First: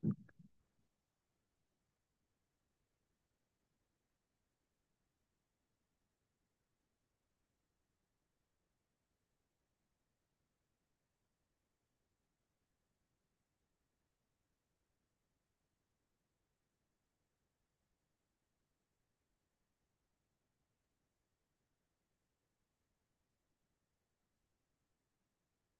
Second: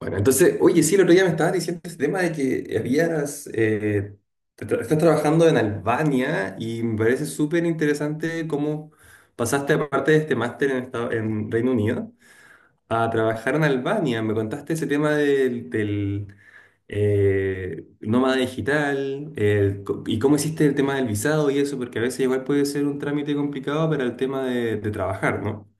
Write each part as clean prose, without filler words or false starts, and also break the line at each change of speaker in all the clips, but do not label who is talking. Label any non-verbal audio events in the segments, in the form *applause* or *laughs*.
Bueno, entonces, oye, sí, el otro día me estabas diciendo ese tema de que habías, estás trabajando en Albania y me parece súper interesante cómo pasaste, aparte de este máster en Reino Unido, a trabajar en Albania. Me contaste ese tema del nómada digital y cómo hiciste el tema del visado y eso, porque a veces igual puede ser un trámite complicado para el tema de trabajar, ¿no?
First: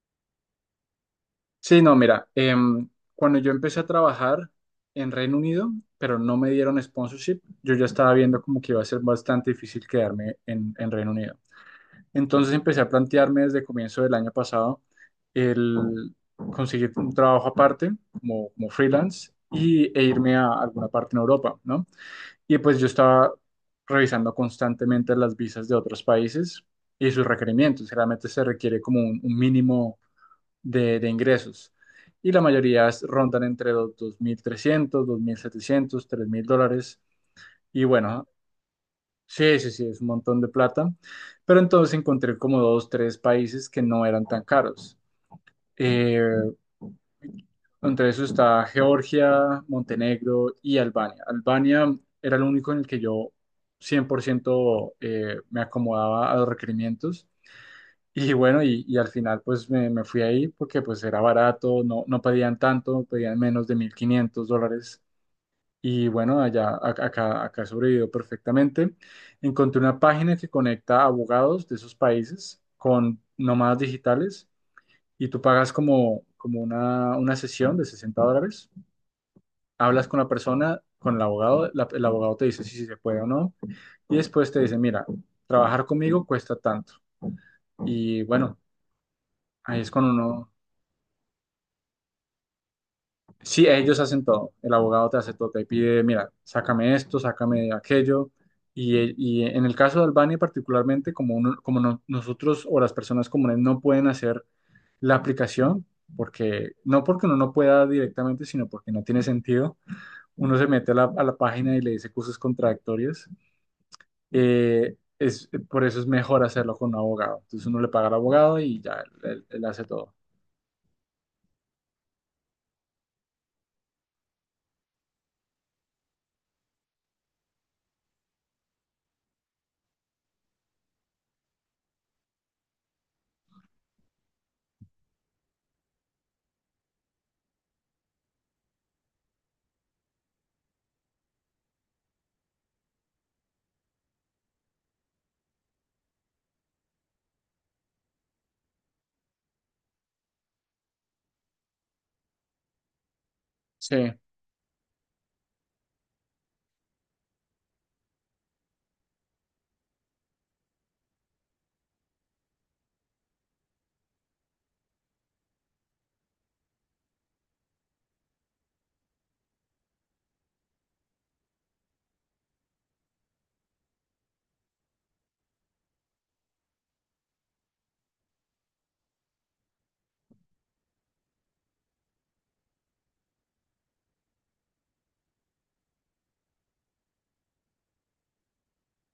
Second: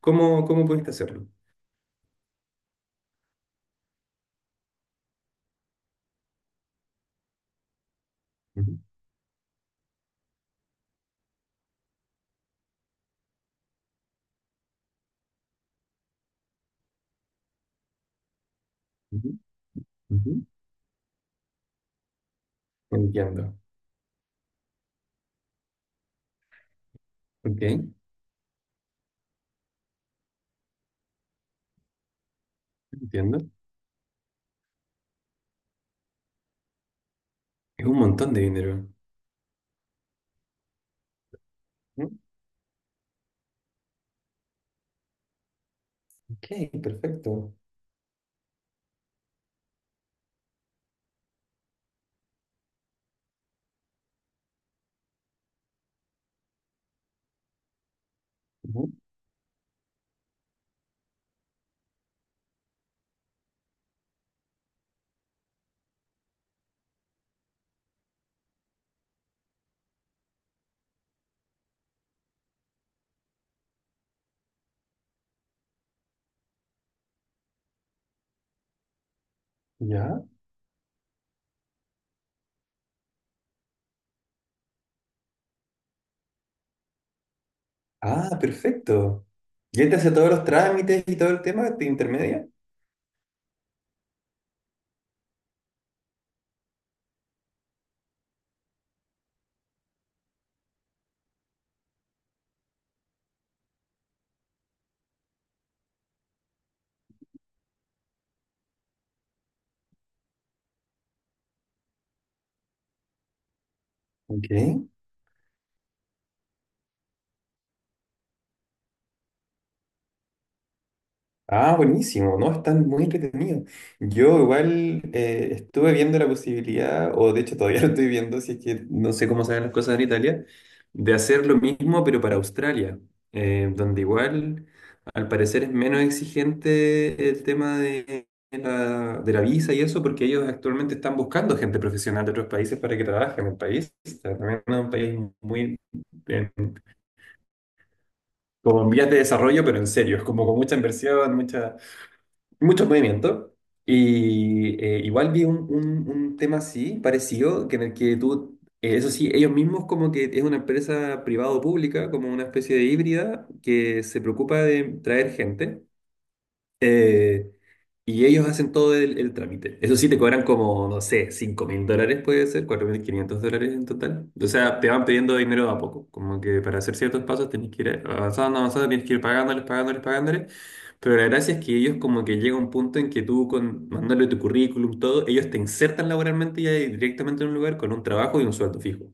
¿Cómo pudiste hacerlo?
Sí, no, mira, cuando yo empecé a trabajar en Reino Unido, pero no me dieron sponsorship. Yo ya estaba viendo como que
Ujú,
iba a ser bastante difícil quedarme en Reino Unido. Entonces empecé a plantearme desde comienzo del año pasado el conseguir un trabajo aparte como
ujú,
freelance e
ujú.
irme a alguna parte en Europa, ¿no? Y pues yo estaba
Entiendo.
revisando constantemente las visas de otros países y sus
Ok,
requerimientos. Generalmente se requiere como un mínimo de ingresos, y la mayoría
entiendo.
rondan entre los 2.300, 2.700, 3.000 dólares. Y
Es un
bueno,
montón de dinero.
sí, sí, sí, es un montón de plata. Pero entonces
Mm,
encontré como dos, tres países que no eran tan caros. Eh,
ok, perfecto.
entre eso está Georgia, Montenegro y Albania. Albania era el único en el que yo 100% me acomodaba a los requerimientos. Y bueno,
Ujú,
y al final pues me fui ahí porque pues era barato, no, no pedían tanto, pedían menos de 1.500 dólares. Y bueno, allá, acá, acá sobrevivió perfectamente. Encontré una página que conecta abogados de esos países con nómadas digitales, y tú pagas como una sesión de 60 dólares. Hablas con
ya.
la persona, con el abogado. El abogado te dice si, si se puede o no. Y después te dice, mira, trabajar conmigo cuesta tanto. Y
Ah,
bueno,
perfecto.
ahí
¿Y él
es
te
cuando
hace todos los
uno...
trámites y todo el tema de intermedia?
Sí, ellos hacen todo. El abogado te hace todo. Te pide, mira, sácame esto, sácame aquello. Y en el caso de Albania particularmente, como, como nosotros o las personas comunes no pueden hacer la aplicación, porque no porque uno no pueda directamente, sino porque no tiene sentido. Uno se mete a a la página y le dice cosas contradictorias.
Ok.
Es, por eso es mejor hacerlo con un abogado. Entonces uno le paga al abogado y ya, él hace todo.
Ah, buenísimo, ¿no? Están muy entretenidos. Yo igual estuve viendo la posibilidad, o de hecho todavía *laughs* lo estoy viendo, si es que no sé cómo se las cosas en Italia, de hacer lo mismo pero para Australia, donde igual al parecer es menos exigente el tema de de la visa y eso, porque ellos actualmente están buscando gente profesional de otros países para que trabaje en el país. O sea, también es un país muy, en- como en vías de desarrollo, pero en serio, es como con mucha inversión, mucha... mucho movimiento.
Sí.
Y igual vi un tema así, parecido, que en el que tú, eso sí, ellos mismos como que es una empresa privada o pública, como una especie de híbrida que se preocupa de traer gente. Eh, y ellos hacen todo el trámite. Eso sí, te cobran como, no sé, 5 mil dólares puede ser, 4.500 dólares en total. O sea, te van pidiendo dinero de a poco. Como que para hacer ciertos pasos tenés que ir avanzando, avanzando, tienes que ir pagándoles, pagándoles, pagándoles. Pero la gracia es que ellos como que llega un punto en que tú con, mandándole tu currículum, todo, ellos te insertan laboralmente ya directamente en un lugar con un trabajo y un sueldo fijo.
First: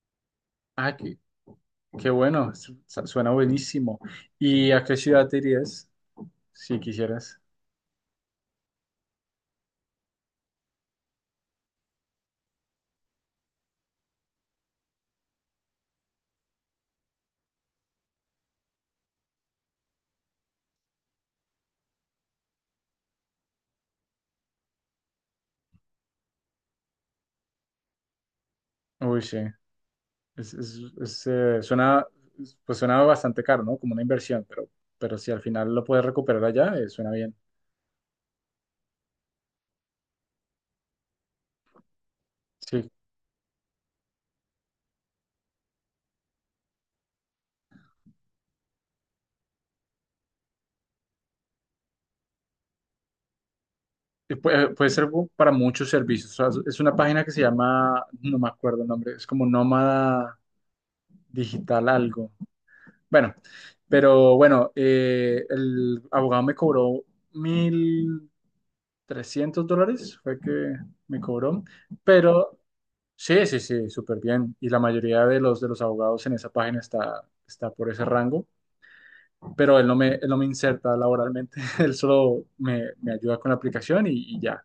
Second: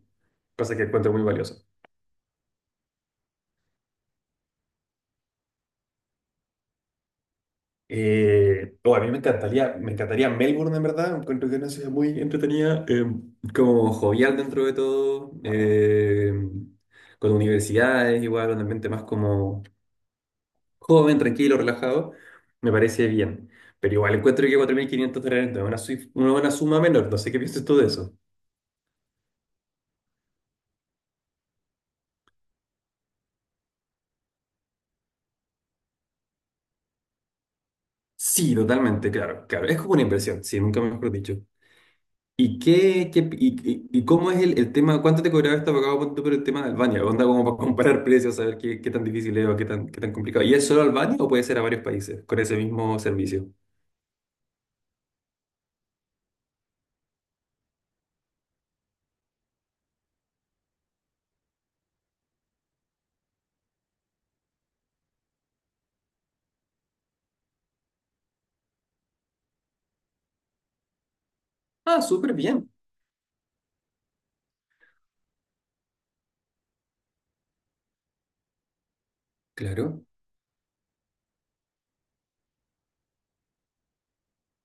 Cosa que
Ah,
encuentro muy valiosa.
qué bueno, suena buenísimo. ¿Y a qué ciudad te irías si quisieras?
Oh, a mí me encantaría Melbourne, en verdad. Encuentro que es una ciudad muy entretenida, como jovial dentro de todo, con universidades, igual, un ambiente más como joven, tranquilo, relajado. Me parece bien. Pero igual encuentro que 4.500 dólares no es una, una buena suma menor. No sé qué piensas tú de eso.
Uy, sí, es, es, suena, pues suena bastante caro, ¿no? Como una inversión, pero si al final lo puedes recuperar allá, suena bien.
Sí, totalmente, claro, claro. Es como una inversión, sí, nunca mejor dicho.
Sí,
¿Y cómo es el tema? ¿Cuánto te cobraba este abogado punto por el tema de Albania? Onda como para comparar precios, saber qué tan difícil es o qué tan complicado. ¿Y es solo Albania o puede ser a varios países con ese mismo servicio?
y puede, puede ser para muchos servicios. O sea, es una página que se llama, no me acuerdo el nombre, es como Nómada Digital algo. Bueno, pero bueno, el abogado me cobró mil trescientos dólares fue que me cobró,
Ah, súper
pero
bien.
sí, sí, sí, súper bien. Y la mayoría de de los abogados en esa página está por ese rango, pero
Claro.
él no me inserta laboralmente, *laughs* él solo me ayuda con la aplicación y ya.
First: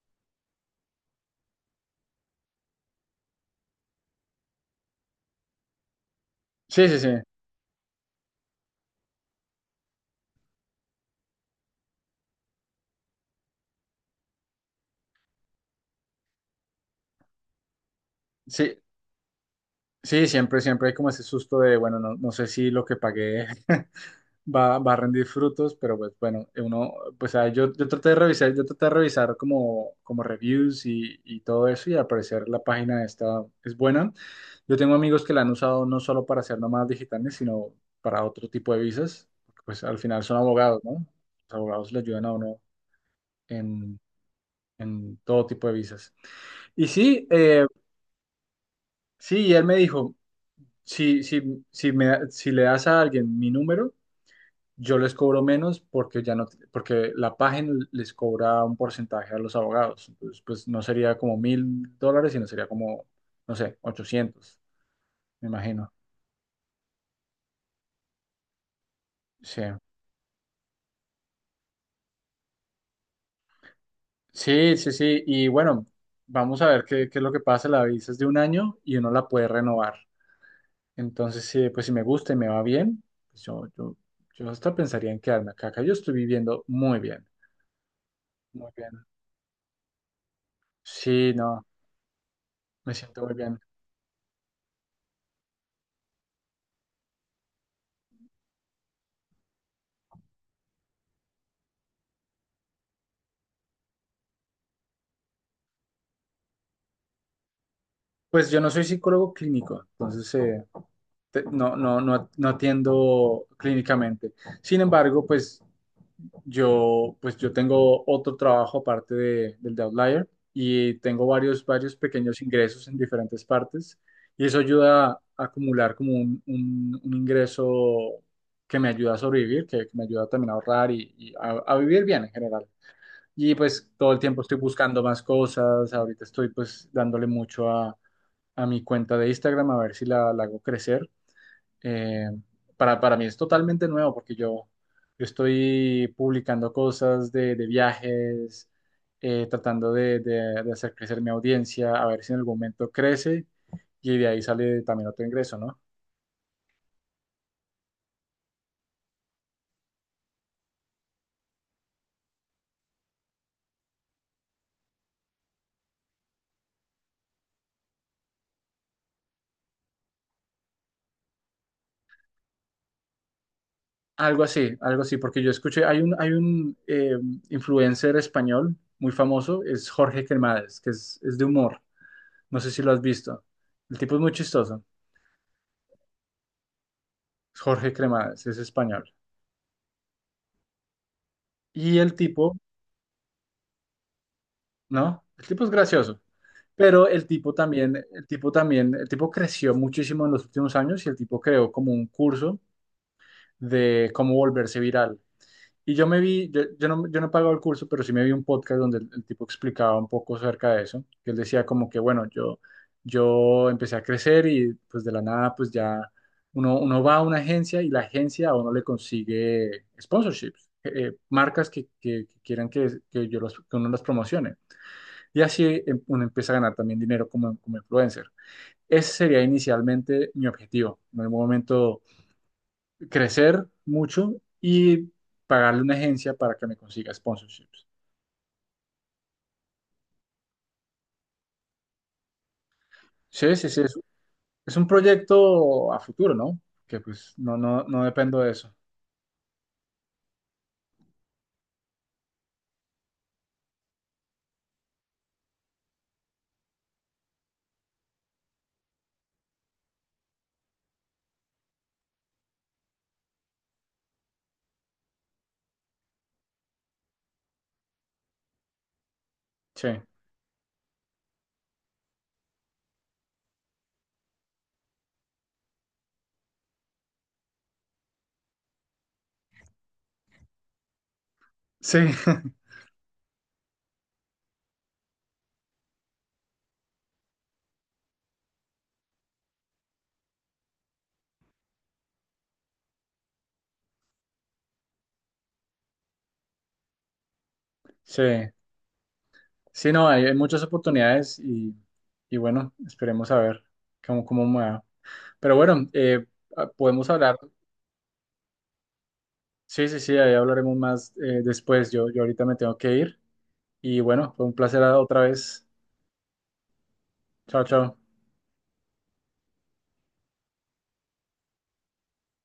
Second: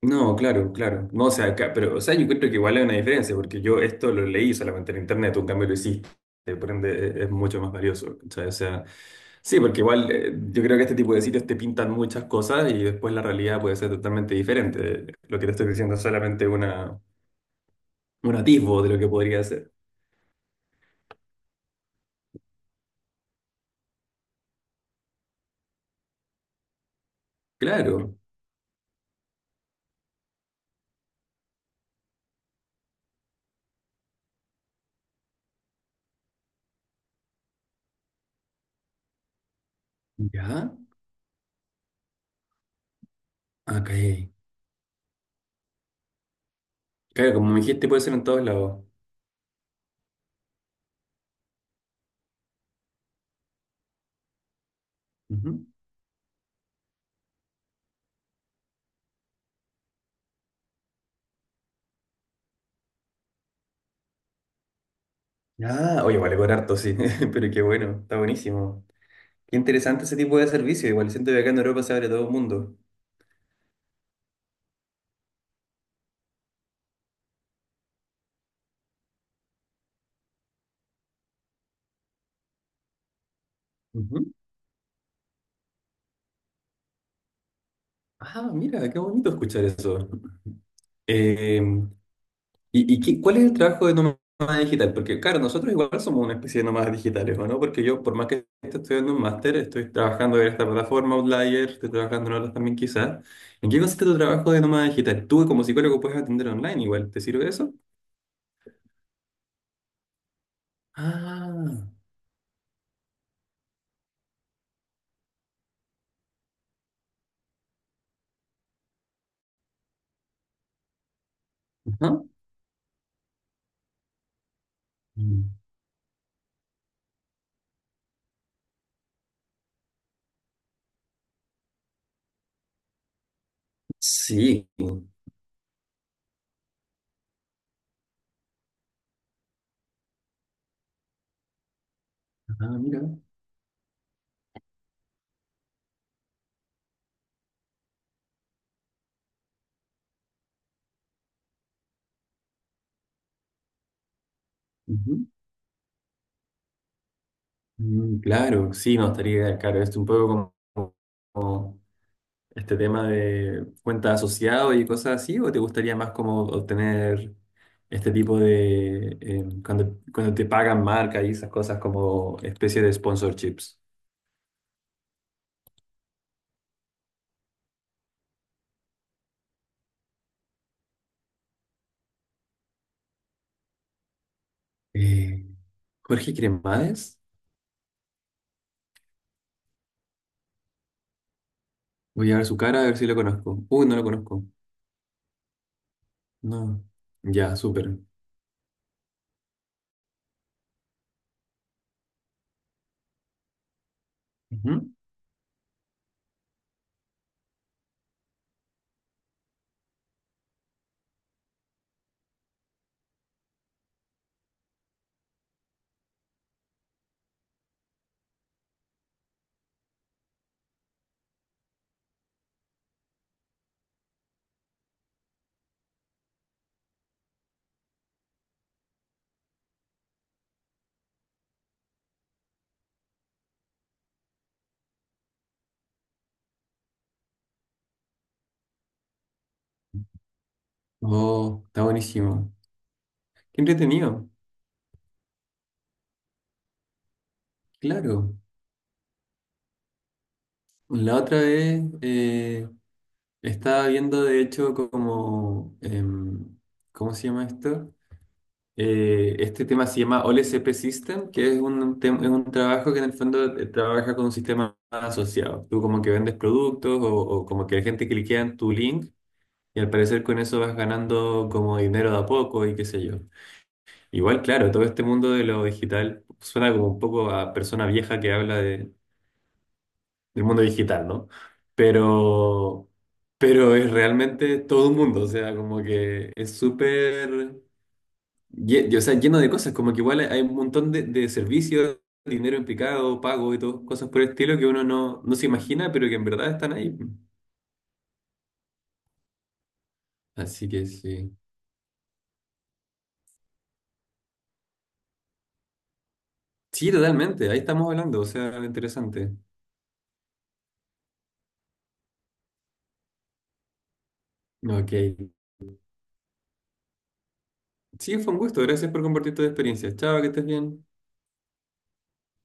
No, claro, claro. No, o sea, pero, o sea, yo creo que igual hay una diferencia, porque yo esto lo leí solamente en internet, tú en cambio lo hiciste, por
Sí, sí, sí,
ende es mucho más valioso, ¿cachai? O sea, sí, porque igual yo creo que este tipo de sitios te pintan muchas cosas y después la realidad puede ser totalmente diferente. Lo que te estoy diciendo es solamente una, un atisbo
sí,
de lo que podría ser.
sí, siempre, siempre hay como ese susto de, bueno, no, no sé si lo que pagué *laughs* va, va a rendir frutos, pero pues bueno, uno, pues yo, yo traté de
Claro.
revisar, yo traté de revisar como reviews y todo eso, y al parecer la página esta es buena. Yo tengo amigos que la han usado no solo para hacer nómadas digitales, sino para otro tipo de visas, porque pues al final son
Ya.
abogados, ¿no? Los abogados le ayudan a uno
Ok.
en, en todo tipo de visas. Y sí,
Claro, como me
eh,
dijiste, puede ser en todos lados.
sí, y él me dijo, si, si, si le das a alguien mi número, yo les cobro
Ujú.
menos porque ya no, porque la página les cobra un porcentaje a los abogados. Entonces, pues no sería como 1.000 dólares, sino sería como, no sé, 800 me imagino.
Ah, oye, vale, cobrar harto, sí, *laughs* pero qué bueno, está buenísimo. Qué
Sí,
interesante ese tipo de servicio. Igual siento que acá en Europa se abre todo el mundo.
sí, sí, sí. Y bueno, vamos a ver qué, qué es lo que pasa. La visa es de un año y uno la puede renovar. Entonces, sí, pues si me gusta y me va bien, pues yo, yo,
Ujú.
yo hasta pensaría en quedarme acá. Acá yo estoy viviendo muy bien,
Ah,
muy
mira, qué
bien.
bonito escuchar eso.
Sí,
Eh,
no, me siento muy
¿cuál es el
bien.
trabajo de nómada digital? Porque, claro, nosotros igual somos una especie de nómadas digitales, ¿o no? Porque yo, por más que esté estudiando un máster, estoy trabajando en esta plataforma Outlier, estoy trabajando en otras también quizás. ¿En qué consiste tu trabajo de nómada digital? Tú como psicólogo puedes atender online igual, ¿te sirve eso?
Pues yo no soy psicólogo clínico, entonces
Ah,
no, no, no, no atiendo clínicamente. Sin embargo, pues yo tengo otro trabajo aparte del de Outlier, y tengo varios, varios
ajá.
pequeños ingresos en diferentes partes, y eso ayuda a acumular como un, un ingreso que me ayuda a sobrevivir, que me ayuda también a ahorrar y a vivir bien en general. Y pues todo el tiempo estoy
Sí.
buscando más cosas. Ahorita estoy pues dándole mucho a mi cuenta de Instagram a ver si la hago crecer. eh,
Ah,
para,
mira.
para mí es totalmente nuevo porque yo estoy publicando cosas de viajes, tratando de, de hacer crecer mi audiencia, a ver si en algún momento crece y de ahí sale también
Ujú.
otro ingreso, ¿no?
Mm, claro, sí, no, estaría ideal, claro, es un poco como, como este tema de cuenta asociado y cosas así, ¿o te gustaría más como obtener este tipo de, cuando, cuando te pagan marca y esas cosas como especie de sponsorships?
Algo así, porque yo escuché, hay un influencer español muy famoso, es Jorge Cremades, que es de humor, no sé si lo has visto. El tipo es muy chistoso.
Eh, Jorge Cremades,
Jorge Cremades, es español. Y el
voy a ver
tipo,
su cara a ver si lo conozco. Uy, no lo conozco.
¿no? El tipo es gracioso.
No.
Pero el tipo
Ya,
también,
súper.
el tipo también, el tipo creció muchísimo en los últimos años, y el tipo creó como un curso de cómo volverse
Ujú.
viral. Y yo me vi, yo no, yo no he pagado el curso, pero sí me vi un podcast donde el tipo explicaba un poco acerca de eso. Que él decía como que, bueno, yo empecé a crecer y pues de la nada, pues ya uno, uno va a una agencia y la agencia a uno le consigue sponsorships. Marcas que, que quieran que yo los, que uno las promocione, y así uno empieza a ganar también dinero como, como influencer. Ese sería inicialmente mi objetivo, en algún momento crecer mucho y pagarle una agencia para que me consiga sponsorships.
Oh, está buenísimo.
Sí,
Qué
sí, sí,
entretenido.
es un proyecto a futuro, ¿no? Que pues no, no, no
Claro.
dependo de eso.
La otra vez, estaba viendo, de hecho, como, em, ¿cómo se llama esto? Este tema se llama OLSP System, que es es un trabajo que en el fondo trabaja con un sistema asociado. Tú como que vendes productos o como que la gente cliquea en tu link y
Sí,
al parecer con eso vas ganando como dinero de a poco y qué sé yo. Igual, claro, todo este mundo de lo digital suena como un poco a persona vieja que habla de, el mundo digital, ¿no?
sí, *laughs*
Pero, pero es realmente todo un mundo, o sea, como que es súper, o sea, lleno de cosas, como que igual hay un montón de servicios, dinero implicado, pago y todo, cosas por el estilo que uno no, no se imagina, pero que en verdad están ahí. Pues.
sí, sí, no, hay muchas
Así que sí.
oportunidades y bueno, esperemos a ver cómo, cómo me va. Pero bueno,
Sí,
podemos hablar...
totalmente, ahí estamos hablando, o sea, interesante.
Sí, sí, sí, ahí hablaremos más después. Yo ahorita me tengo que ir. Y bueno, fue un placer
Ok.
otra vez. Chao, chao.
Sí, fue un gusto, gracias por compartir tu experiencia. Chao, que estés bien.